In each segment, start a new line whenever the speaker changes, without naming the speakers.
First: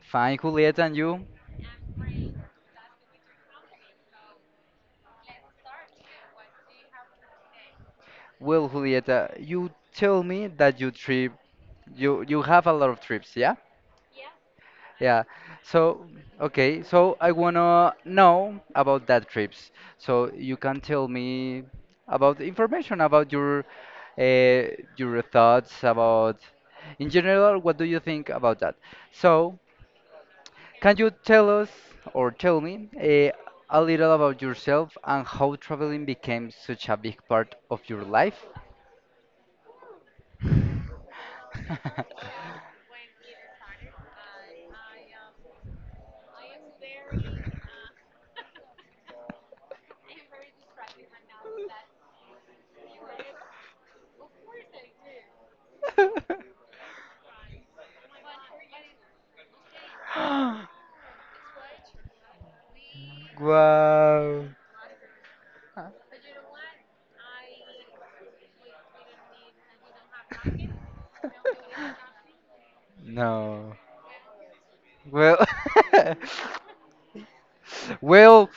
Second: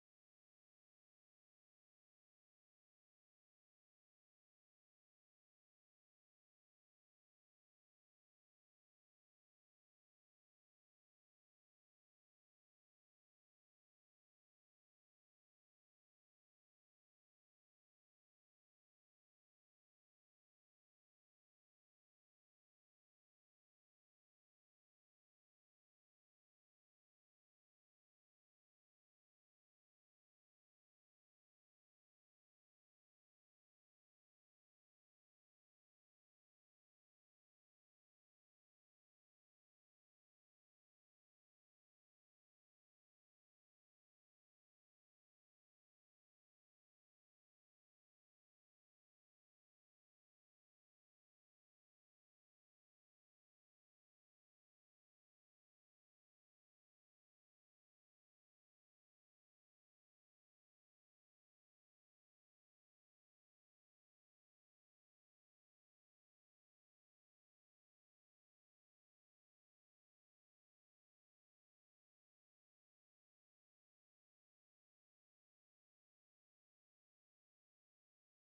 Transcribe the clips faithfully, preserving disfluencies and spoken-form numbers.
fine, Julieta, and you? Well, Julieta, you tell me that you trip, you you have a lot of trips, yeah? Yeah. So, okay, so I wanna know about that trips. So you can tell me about the information about your uh, your thoughts about, in general, what do you think about that? So, can you tell us or tell me uh, a little about yourself and how traveling became such a big part of your life? Wow. No. Well. well.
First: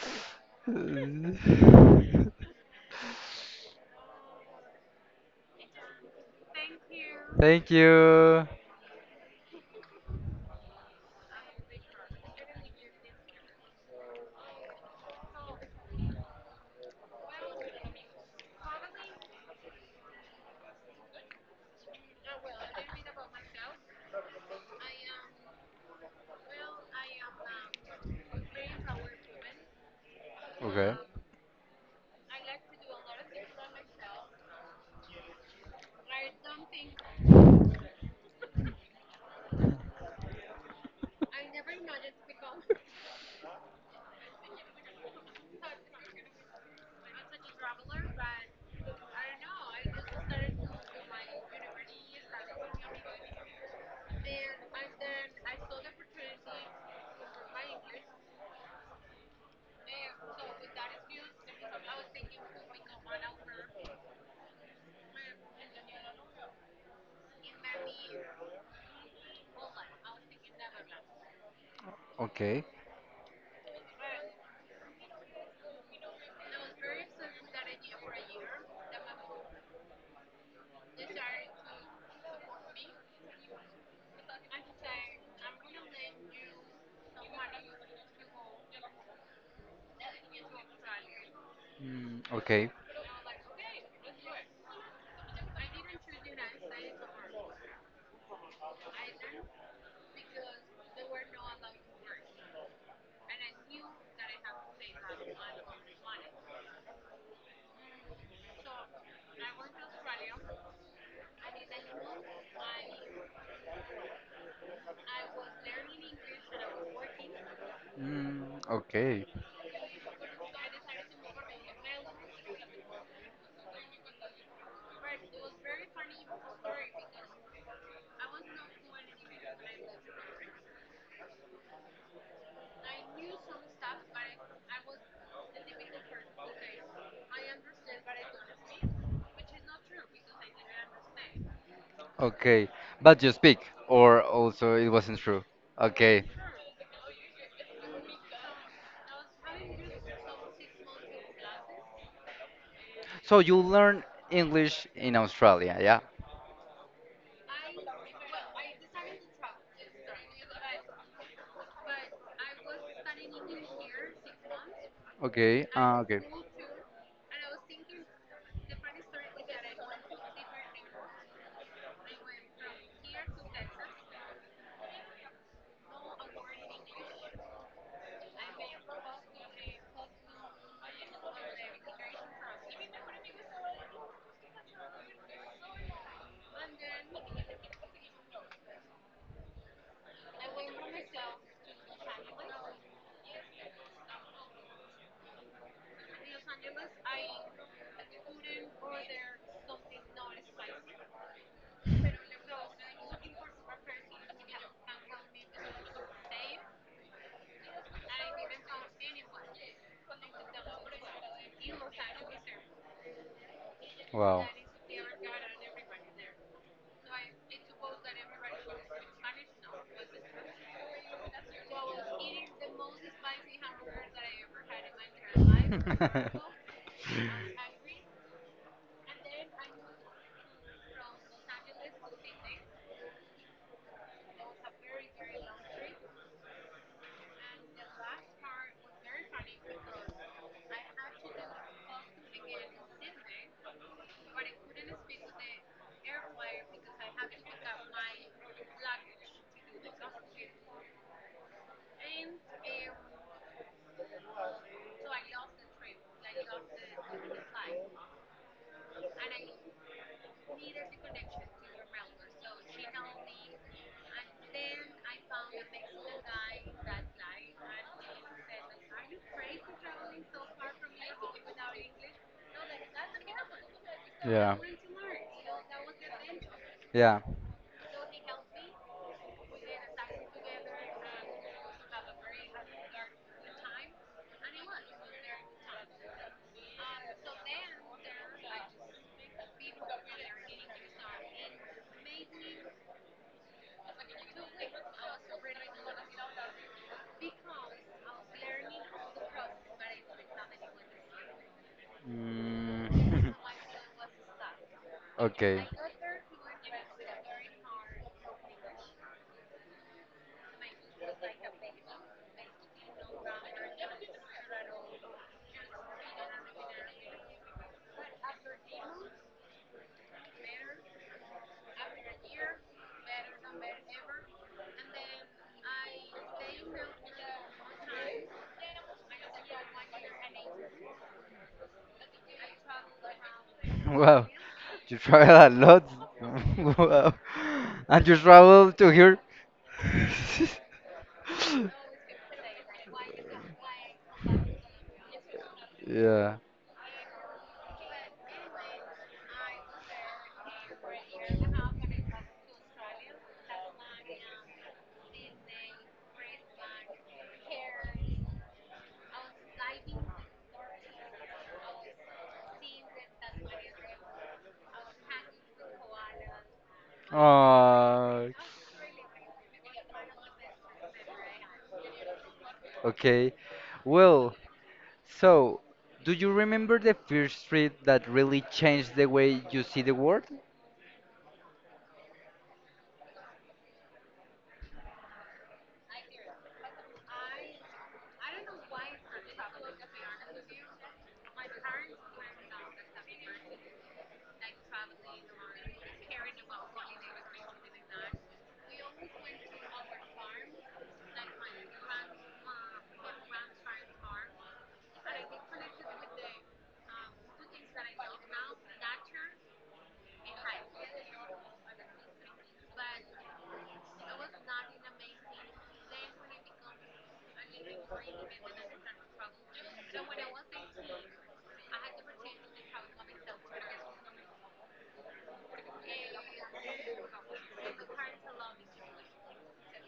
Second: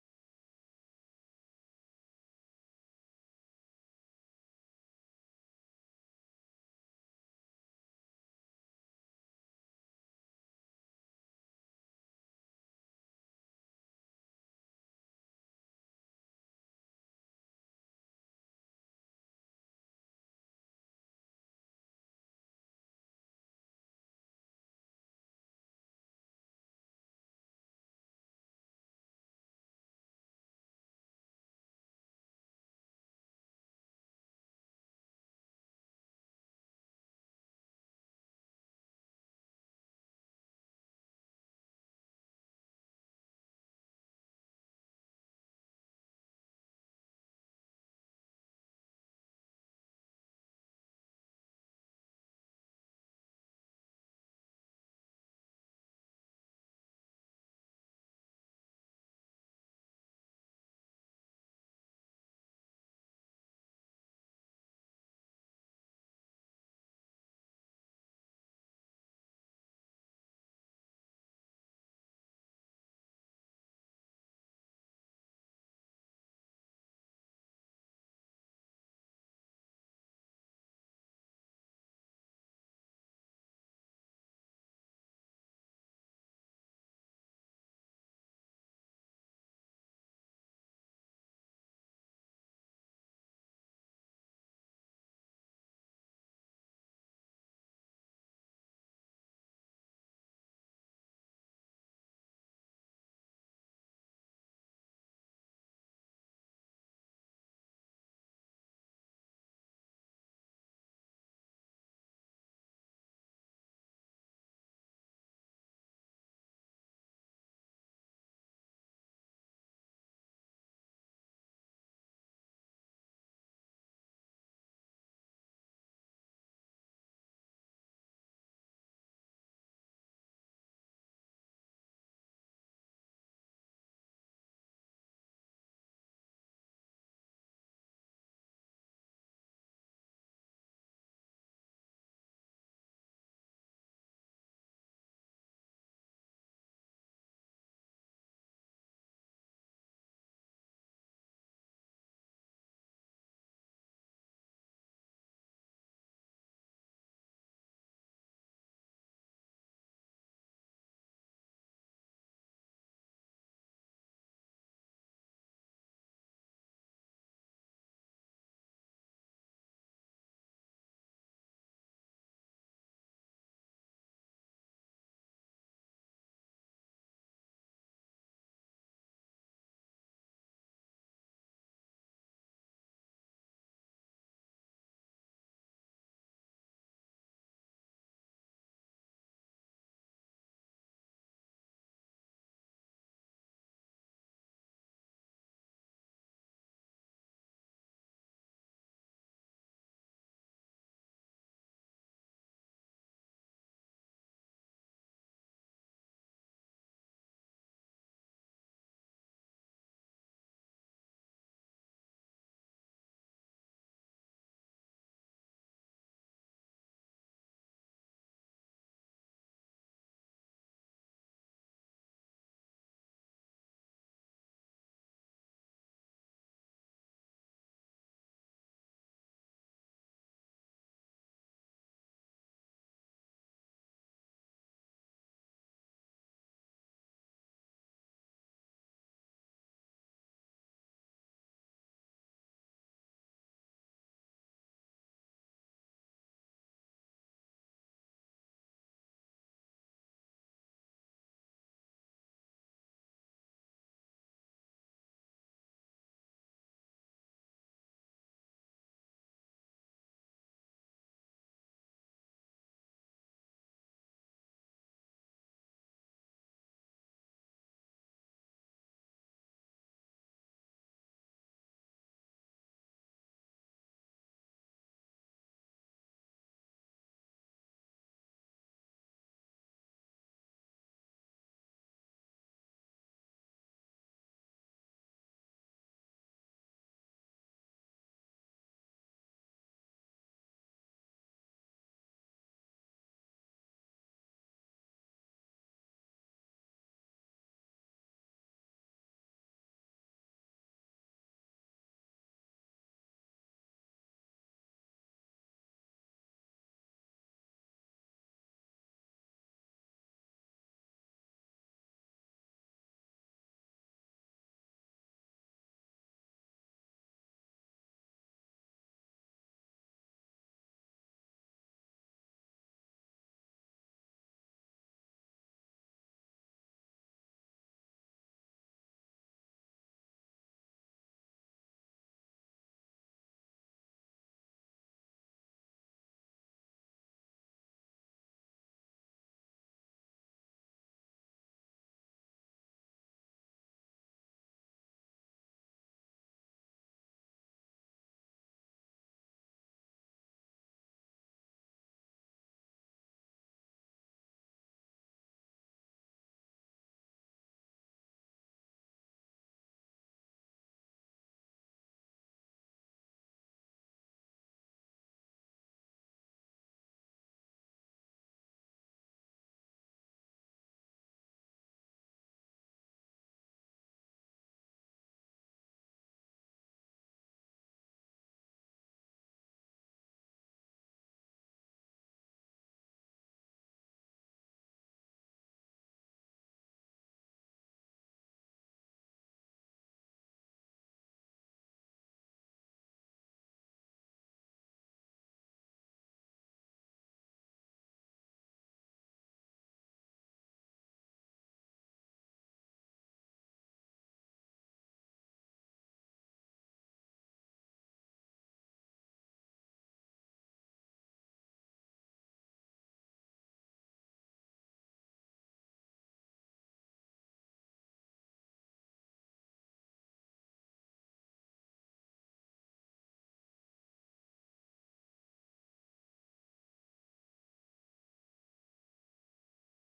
Thank you. Okay. Okay. Mm, okay. Mm, okay. Okay. But you speak, or also it wasn't true. Okay. So you learn English in Australia, yeah? Okay, uh, okay. Wow. Yeah. Yeah. Mm. okay. Wow, you travel a lot. Wow, and you travel to here. yeah. Oh, okay. Well, so do you remember the first trip that really changed the way you see the world?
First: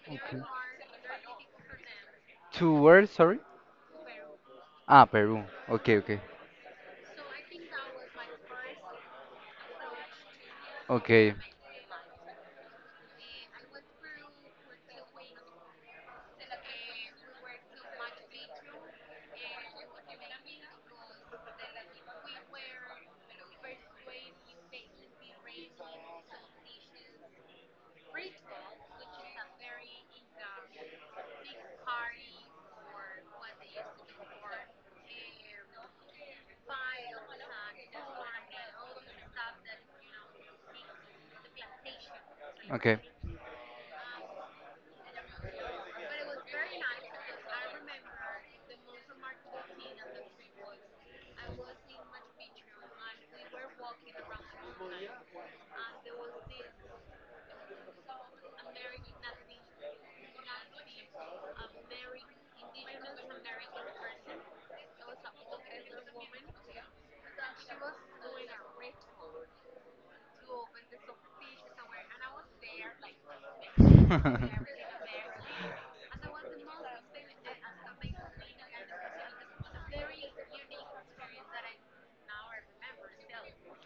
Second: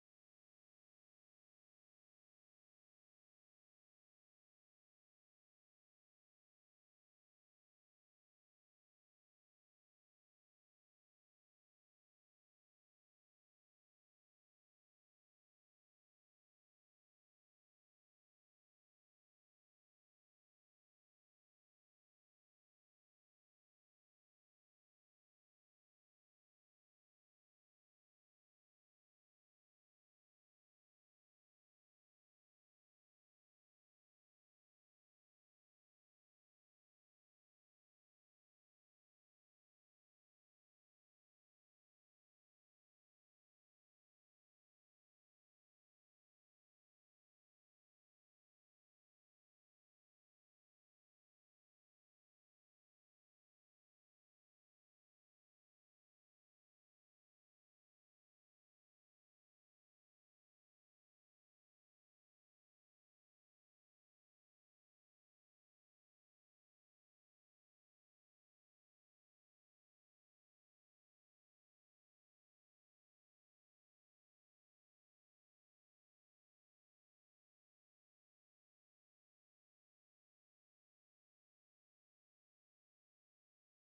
Okay. To where, sorry? Ah, Peru. Okay, okay. Okay. Okay.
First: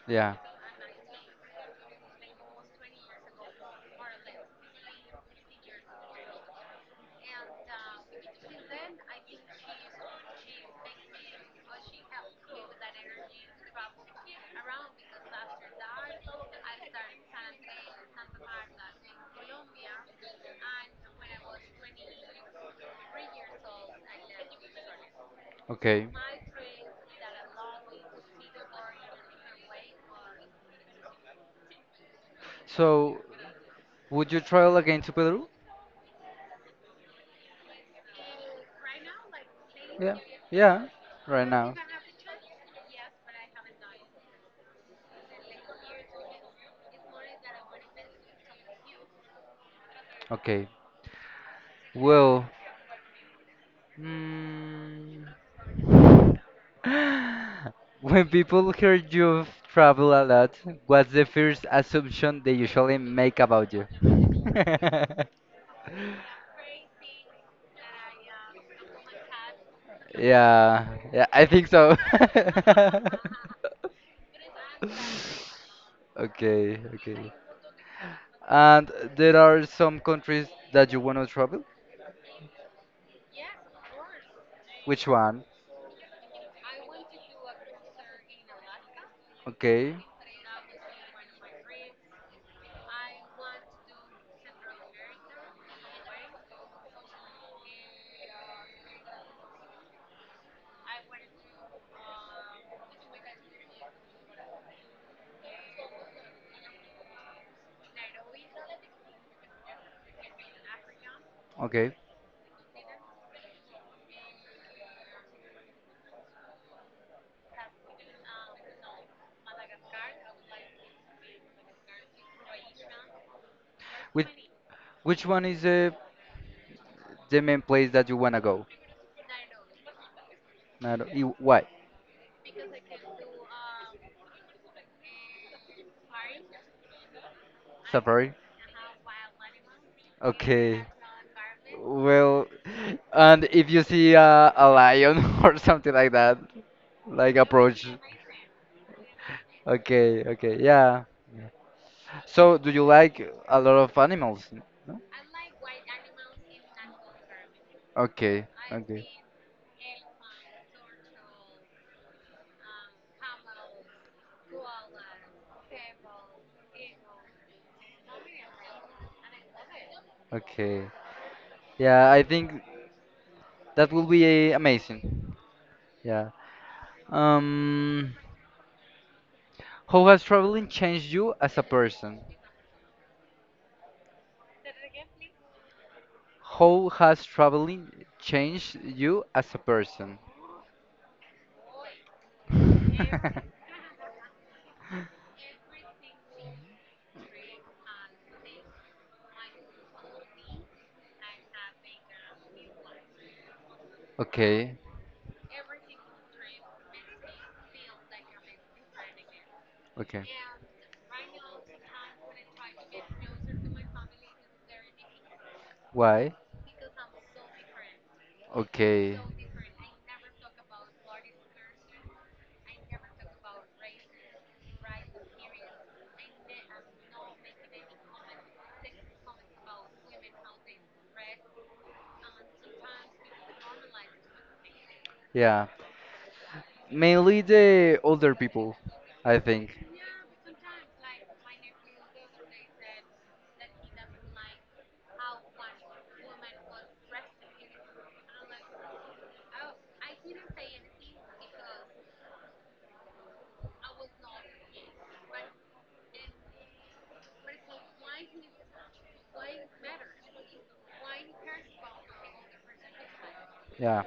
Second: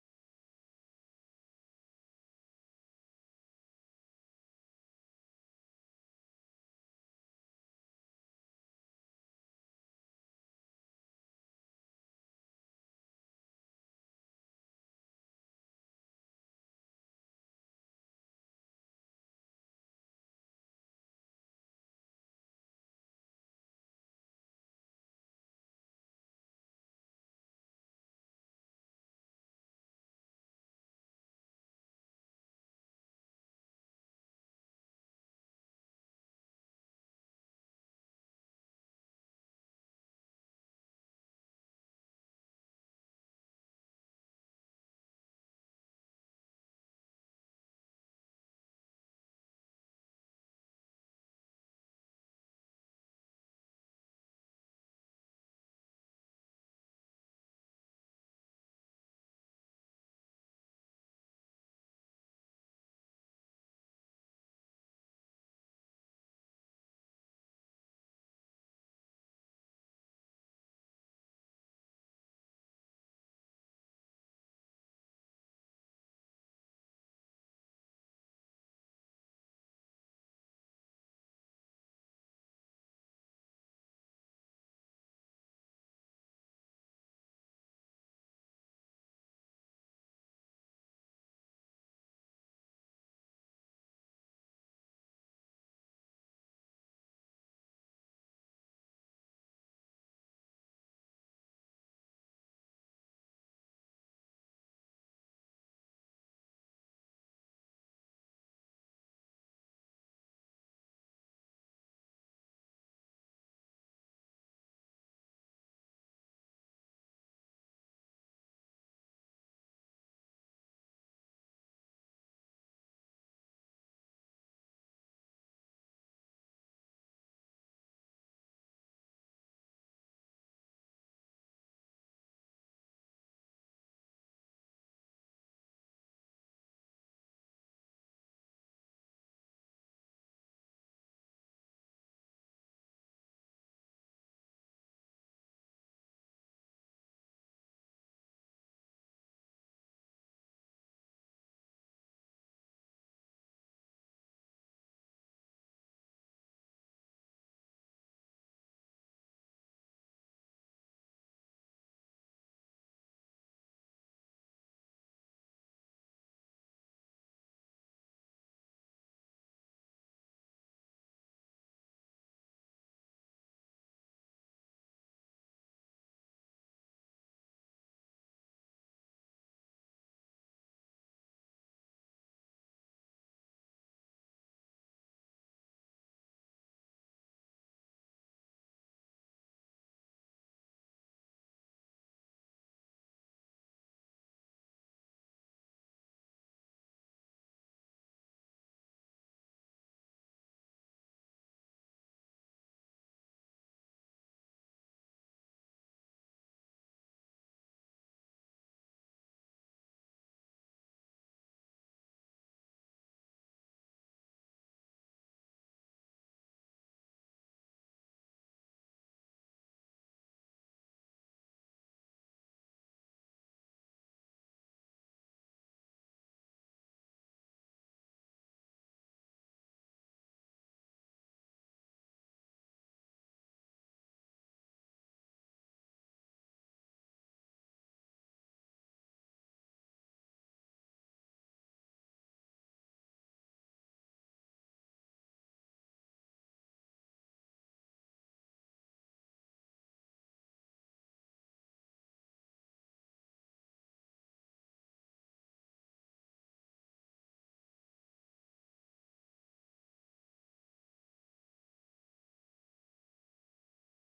yeah. Okay. So, would you travel again to Peru? Yeah. Yeah. Right now. Okay. Well, Mm, when people hear you travel a lot, what's the first assumption they usually make about you? Yeah, yeah, I think so. Okay, okay. And there are some countries that you want to travel? Which one? Okay. Okay. Which which one is the the main place that you wanna go? Not, you, why? Safari? Okay. Well, and if you see a, a lion or something like that, like approach. Okay, okay, yeah. So, do you like a lot of animals? Okay, okay, okay. Yeah, I think that will be eh, amazing. Yeah. Um, how has traveling changed you as a person? How has traveling changed you as a person? Okay, okay. Why? Okay. Yeah. Mainly the older people, I think. Yeah.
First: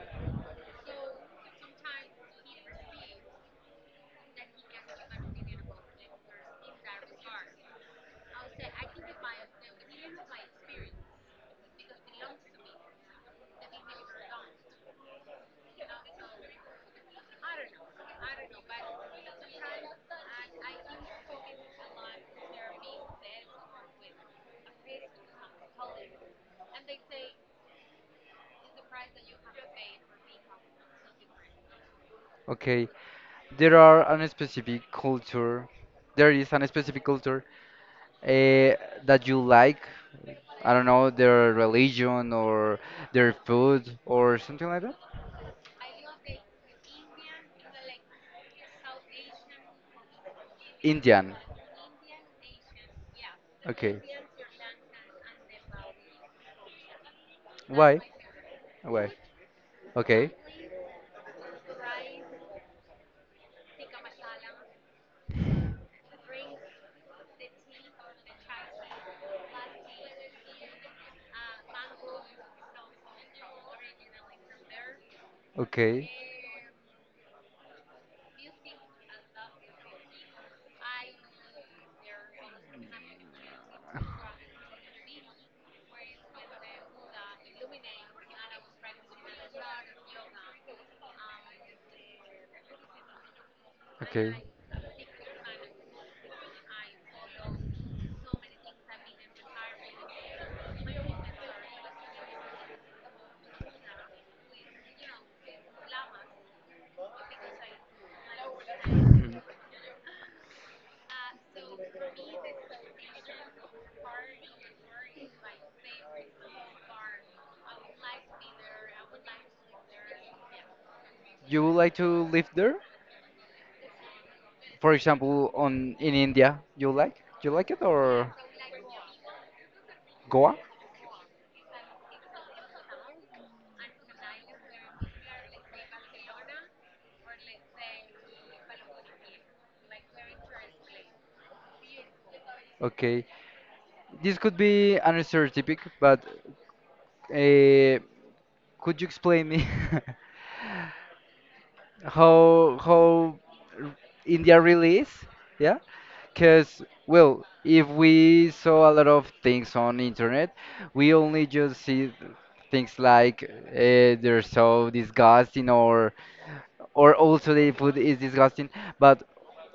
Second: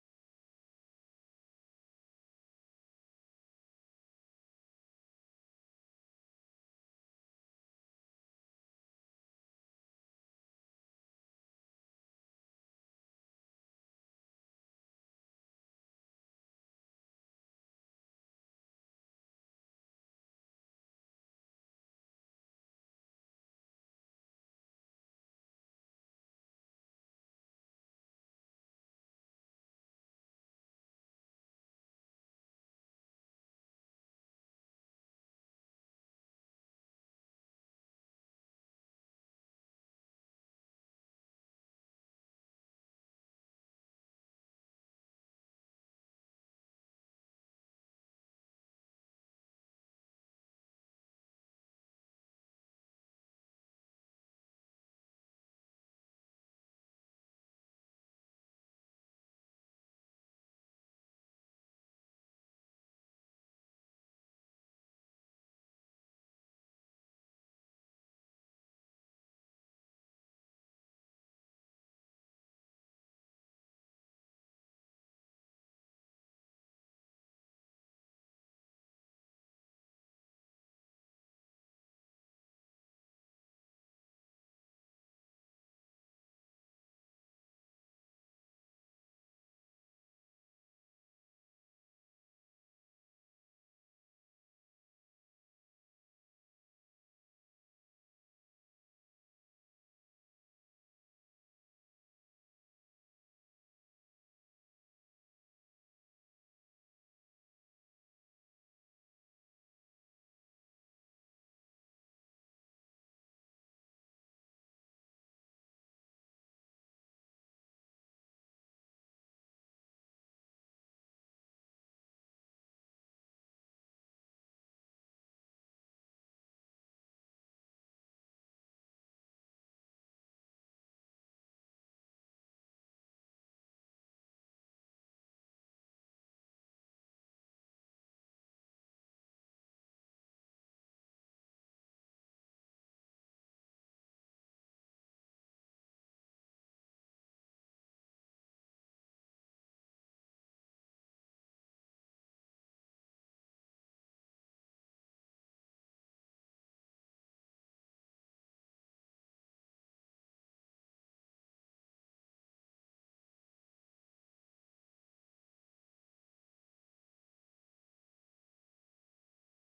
Okay. There are a specific culture. There is a specific culture eh, that you like. I don't know, their religion or their food or something like that? Indian. Okay. Why? Why? Okay. Okay. Okay. Mhm. You would like to live there? For example, on in India, you like? You like it or Goa? Okay. This could be an stereotypic, but uh, could you explain me how how r- India really is, yeah. Because well, if we saw a lot of things on internet, we only just see th- things like uh, they're so disgusting, or or also the food is disgusting. But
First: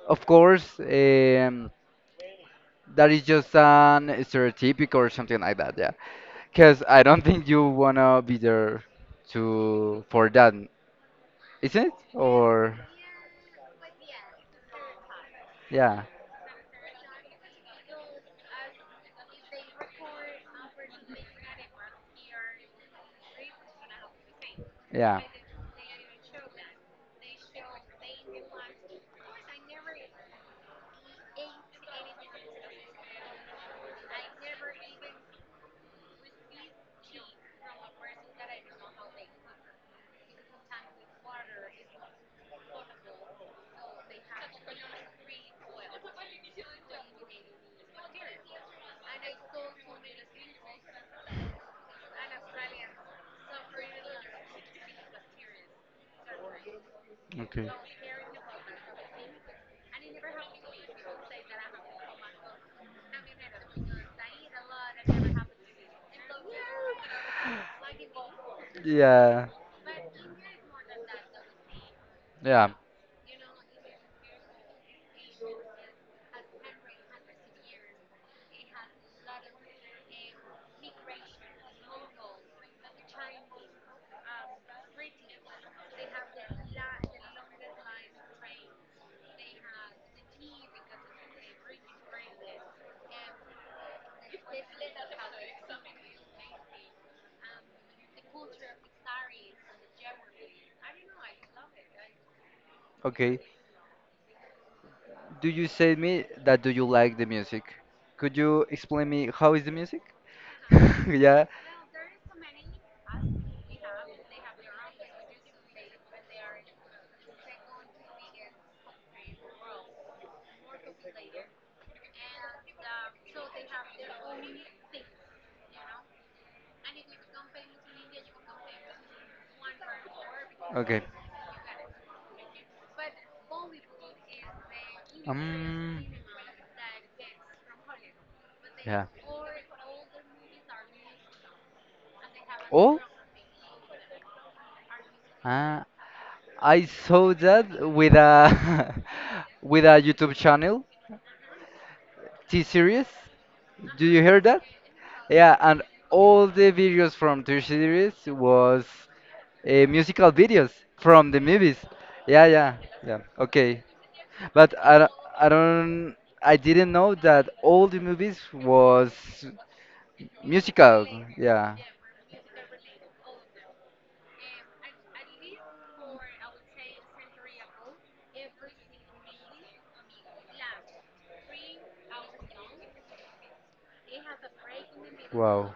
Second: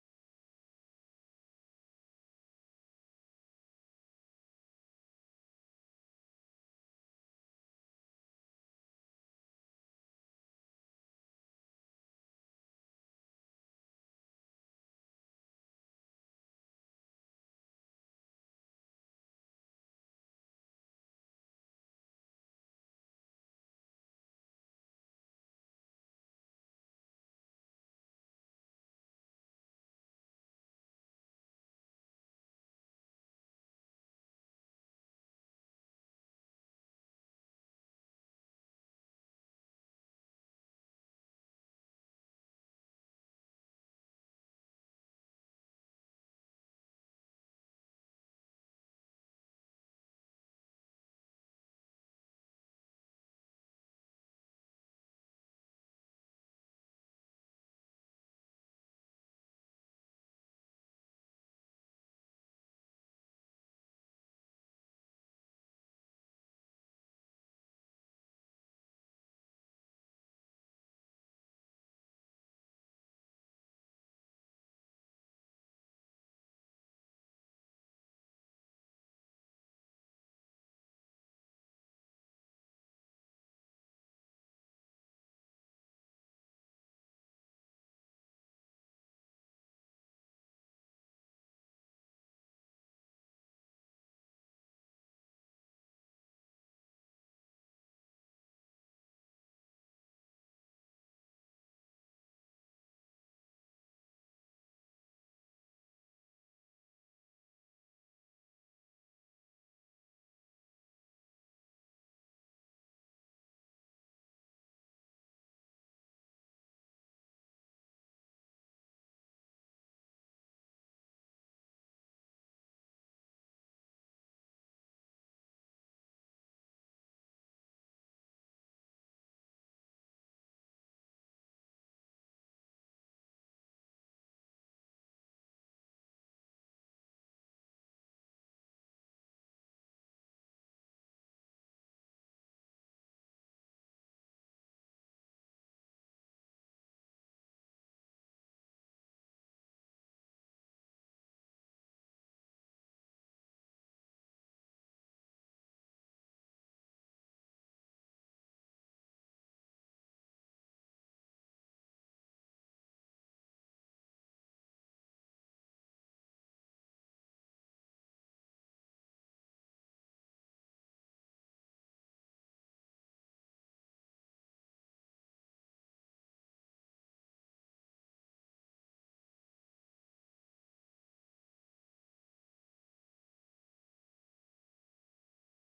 of course, um, that is just an stereotype or something like that, yeah. Because I don't think you wanna be there to for that, isn't it? Or yeah. Yeah. Okay. Yeah. Yeah. Okay. Do you say me that do you like the music? Could you explain me how is the music? yeah. Okay. Um. Yeah. Oh, uh, I saw that with a with a YouTube channel, T series. Do you hear that? Yeah, and all the videos from T series was uh, musical videos from the movies. Yeah, yeah, yeah. Okay, but I I do not I, d- I don't I didn't know that all the movies was musical. Yeah. Wow.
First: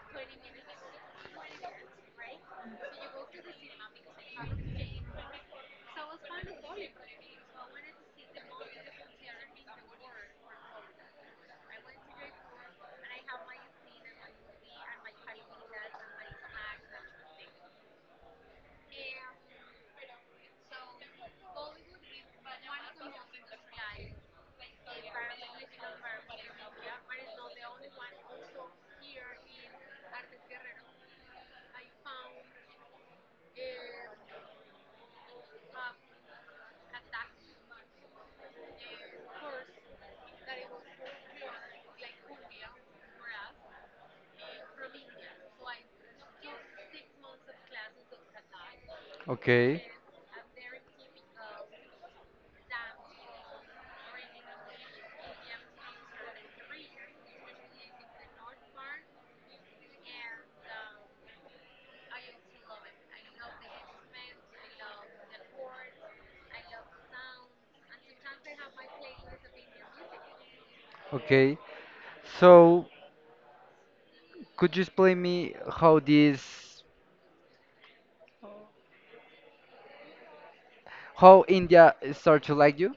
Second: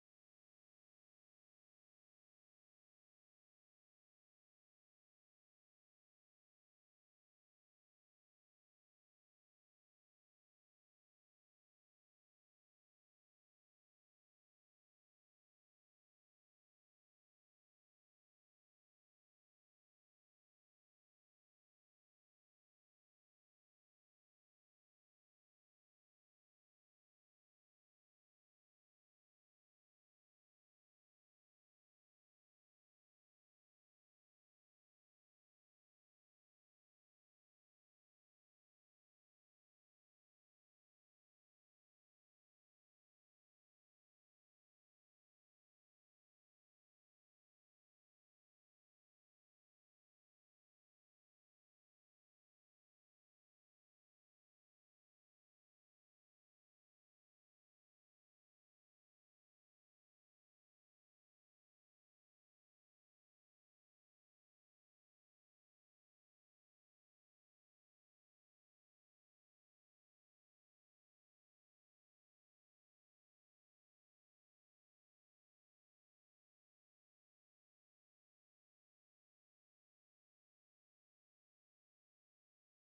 Okay. Okay. So, could you explain me how this, how India start to like you?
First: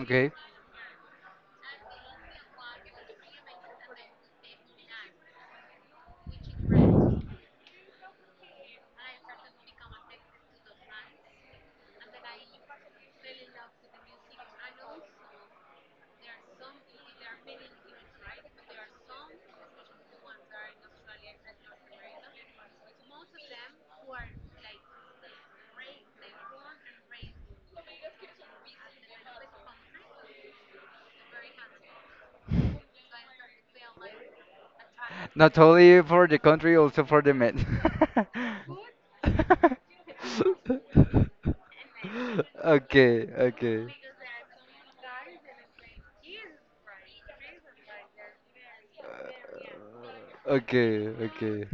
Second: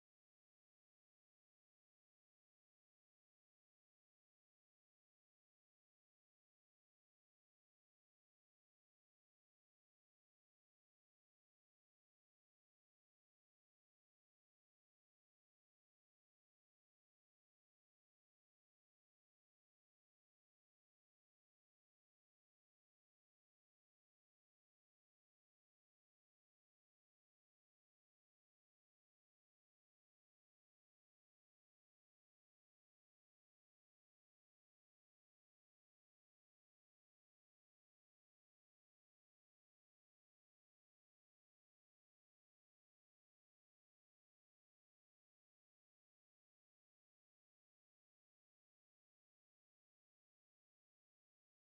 Okay. Not only for the country, also for the men. okay, okay. Uh, okay, okay.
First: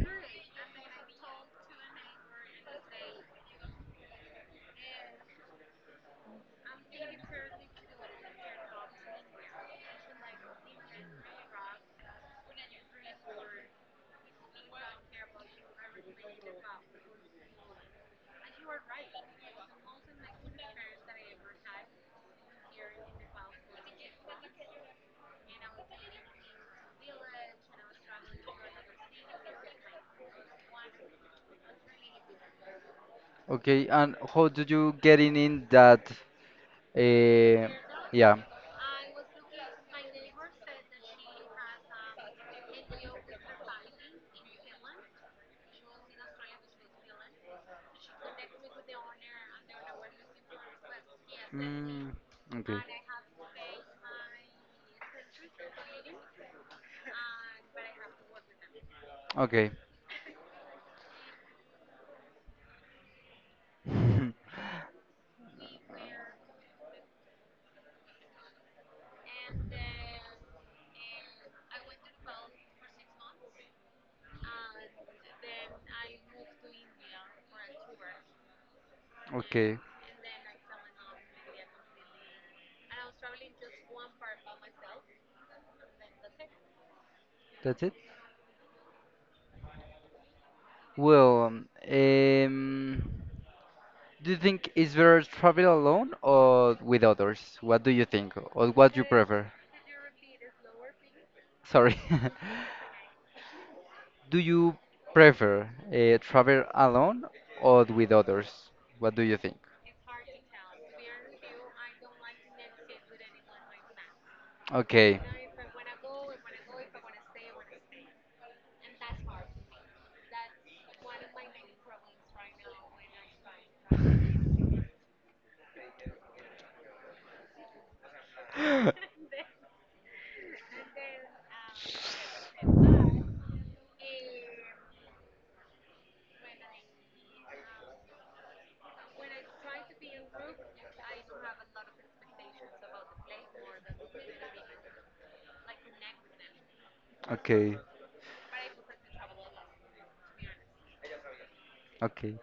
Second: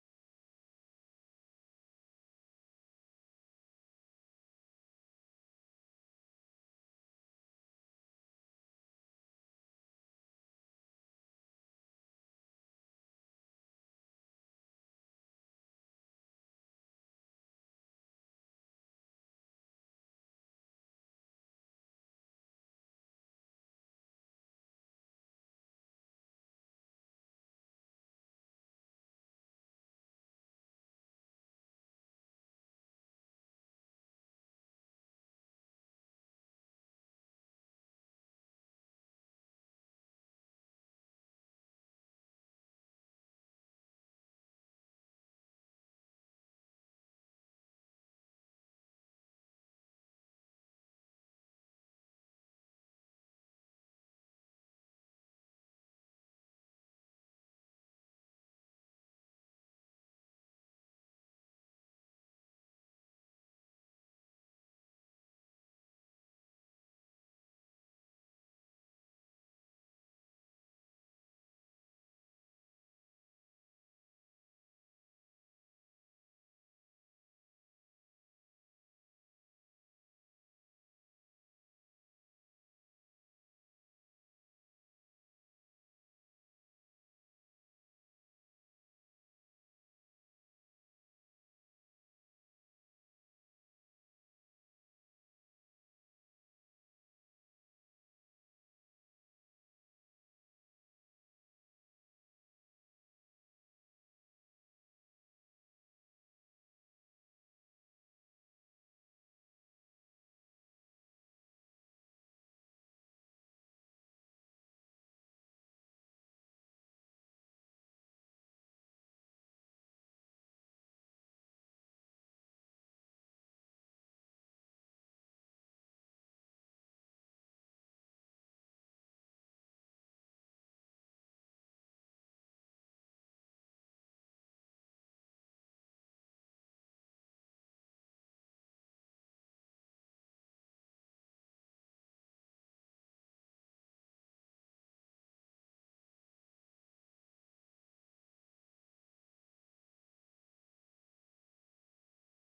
Okay, and how did you get in in that? Uh, yeah. Mm, okay. Okay. Okay, that's it. Well, um, um, do you think it's better to travel alone or with others? What do you think, or what you prefer? Sorry. Do you prefer uh, travel alone or with others? What do you think? Okay. Okay. Okay.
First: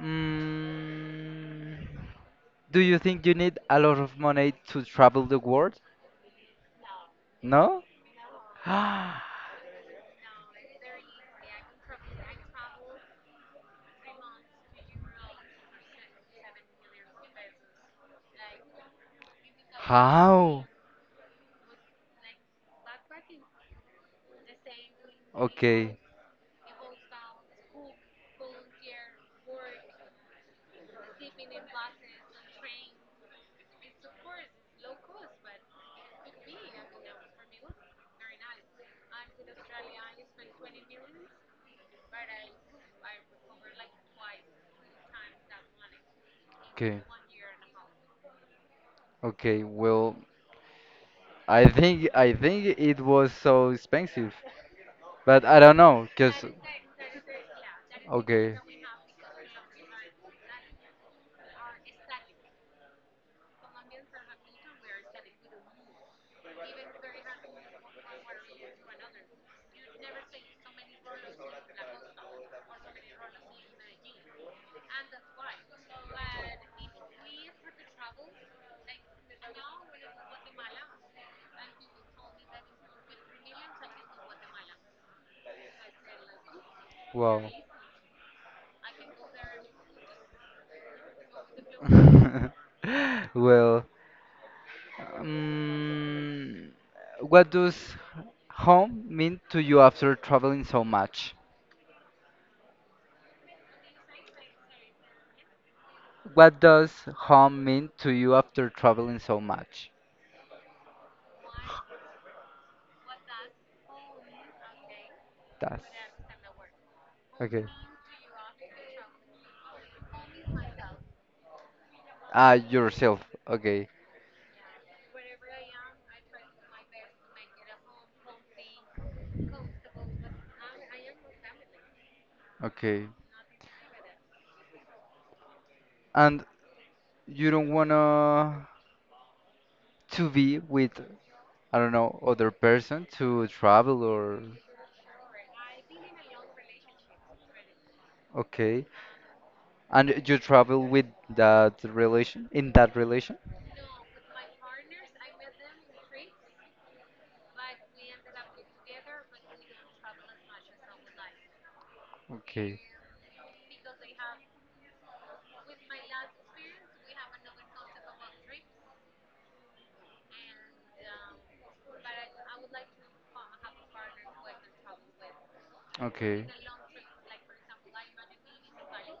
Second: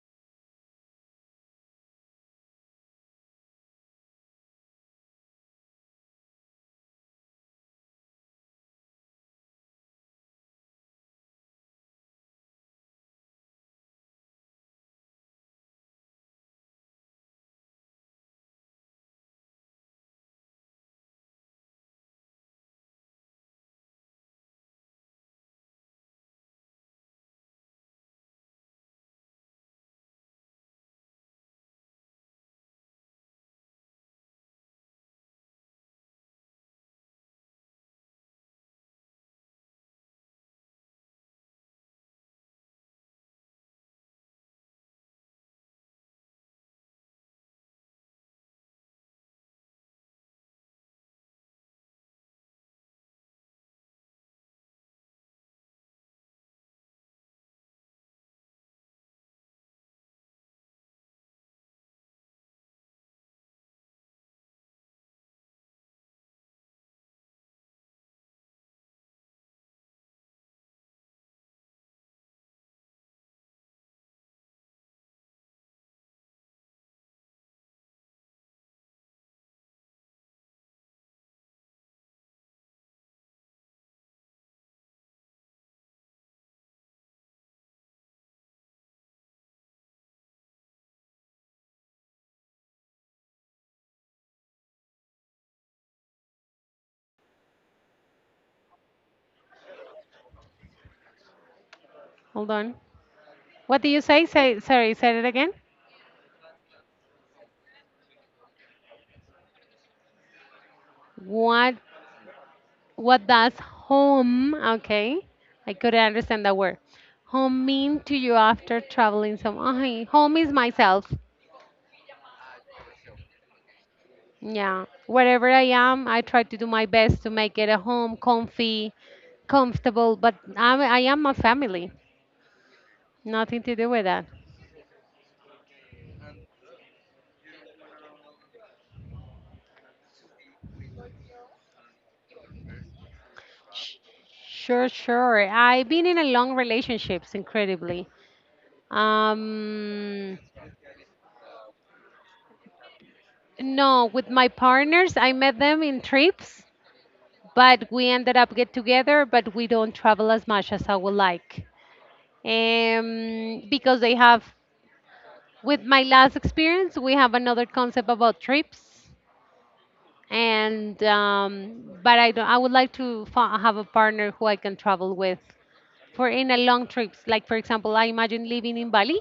Mm, do you think you need a lot of money to travel the world? No? How? Okay. Okay. Okay. Well, I think I think it was so expensive. But I don't know, cause okay, wow. Well, um, what does home mean to you after traveling so much?
Hold on. What do you say? Say sorry, say it again.
What does home mean to you after traveling so much?
What what does home okay? I
That's
couldn't understand that word. Home
okay.
mean to you after traveling some Ay, home is myself.
Ah, yourself. Okay,
Yeah. Wherever I am, I try to do my best to make it a home, comfy, comfortable, but I'm, I am a family.
okay.
Nothing to do with that.
And you don't wanna. To be with, I don't know, other person to
Sh-
travel or
Sure, sure. I've been in a long relationships, incredibly.
okay. And
Um,
you travel with that relation in that relation?
No, with my partners, I met them in trips, but we ended up get together, but we don't travel as much as I would like.
Okay.
Um, because they have, with my last experience, we have another concept about trips, and um, but I don't, I would like to fa- have a partner who I can travel with for
Okay.
in a long trips. Like for example, I imagine living in Bali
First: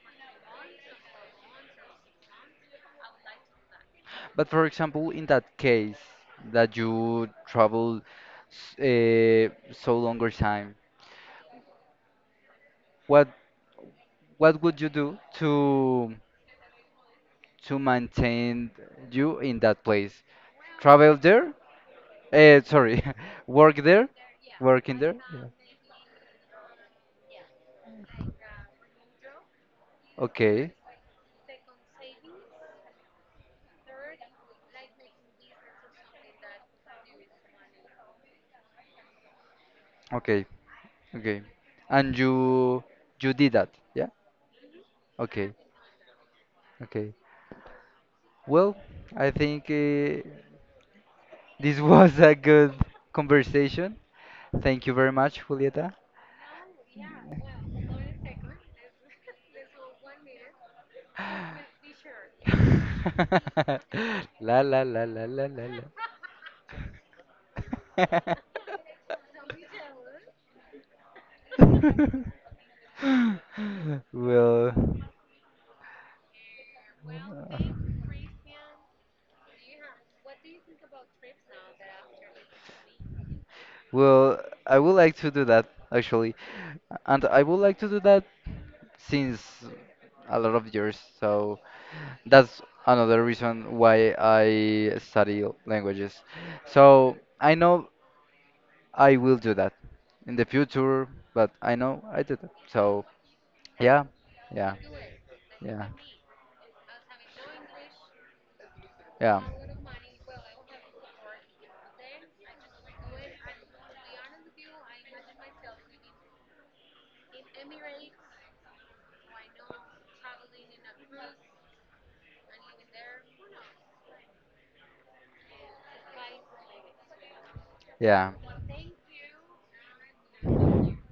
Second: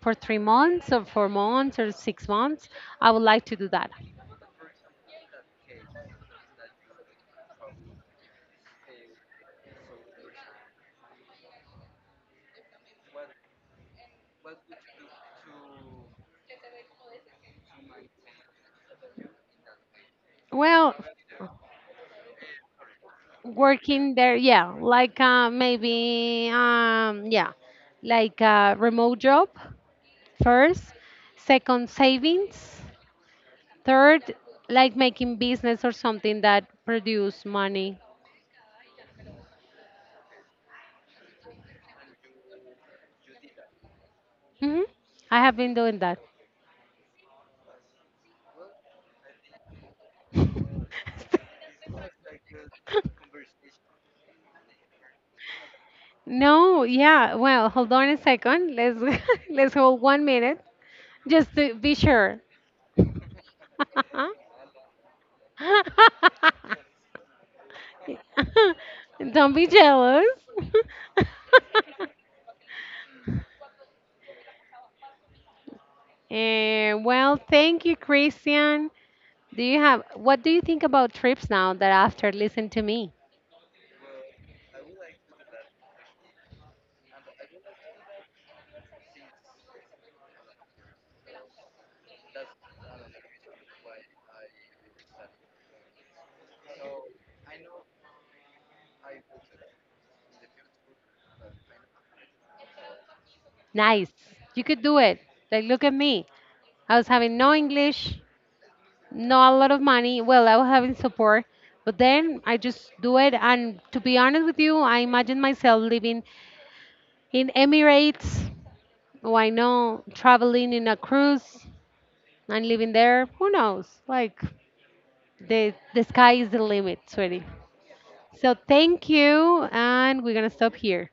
for three months or four months or six months. I would like to do that.
But for example, in that case that you travel s- eh, so longer time, what what would you do to to maintain you in that place.
Well,
Travel there? Uh, sorry, work there?
working there, yeah,
Work in there?
like
Yeah.
uh, maybe um yeah, like a remote job.
Okay,
First, second savings, third, like making business or something that produce money.
okay, okay. And you you did that? Yeah.
Hmm, I
Okay,
have been doing that.
okay. Well, I think uh, this was a good conversation. Thank you very much, Julieta.
No, yeah, well, hold on a second, let's let's hold one minute, just to be sure.
La la la la la la la.
Don't be jealous.
well.
Eh, well, thank you, Christian. Do you have what do you think about trips now that after listen to me?
Well, I would like to do that actually, and I would like to do that since a lot of years. So that's another reason why I study languages. So I know I will do that in the future, but I know I did it. So yeah,
Nice. You
yeah,
could do it. Like look
yeah,
at me. I was having no English,
yeah,
not a lot of money. Well, I was having support, but then I just do it and to be honest with you, I imagine myself living in Emirates. Oh, I know, traveling in a cruise. And living there, who knows? Like the the sky is the limit, sweetie.
yeah.
So thank you, and we're gonna stop here.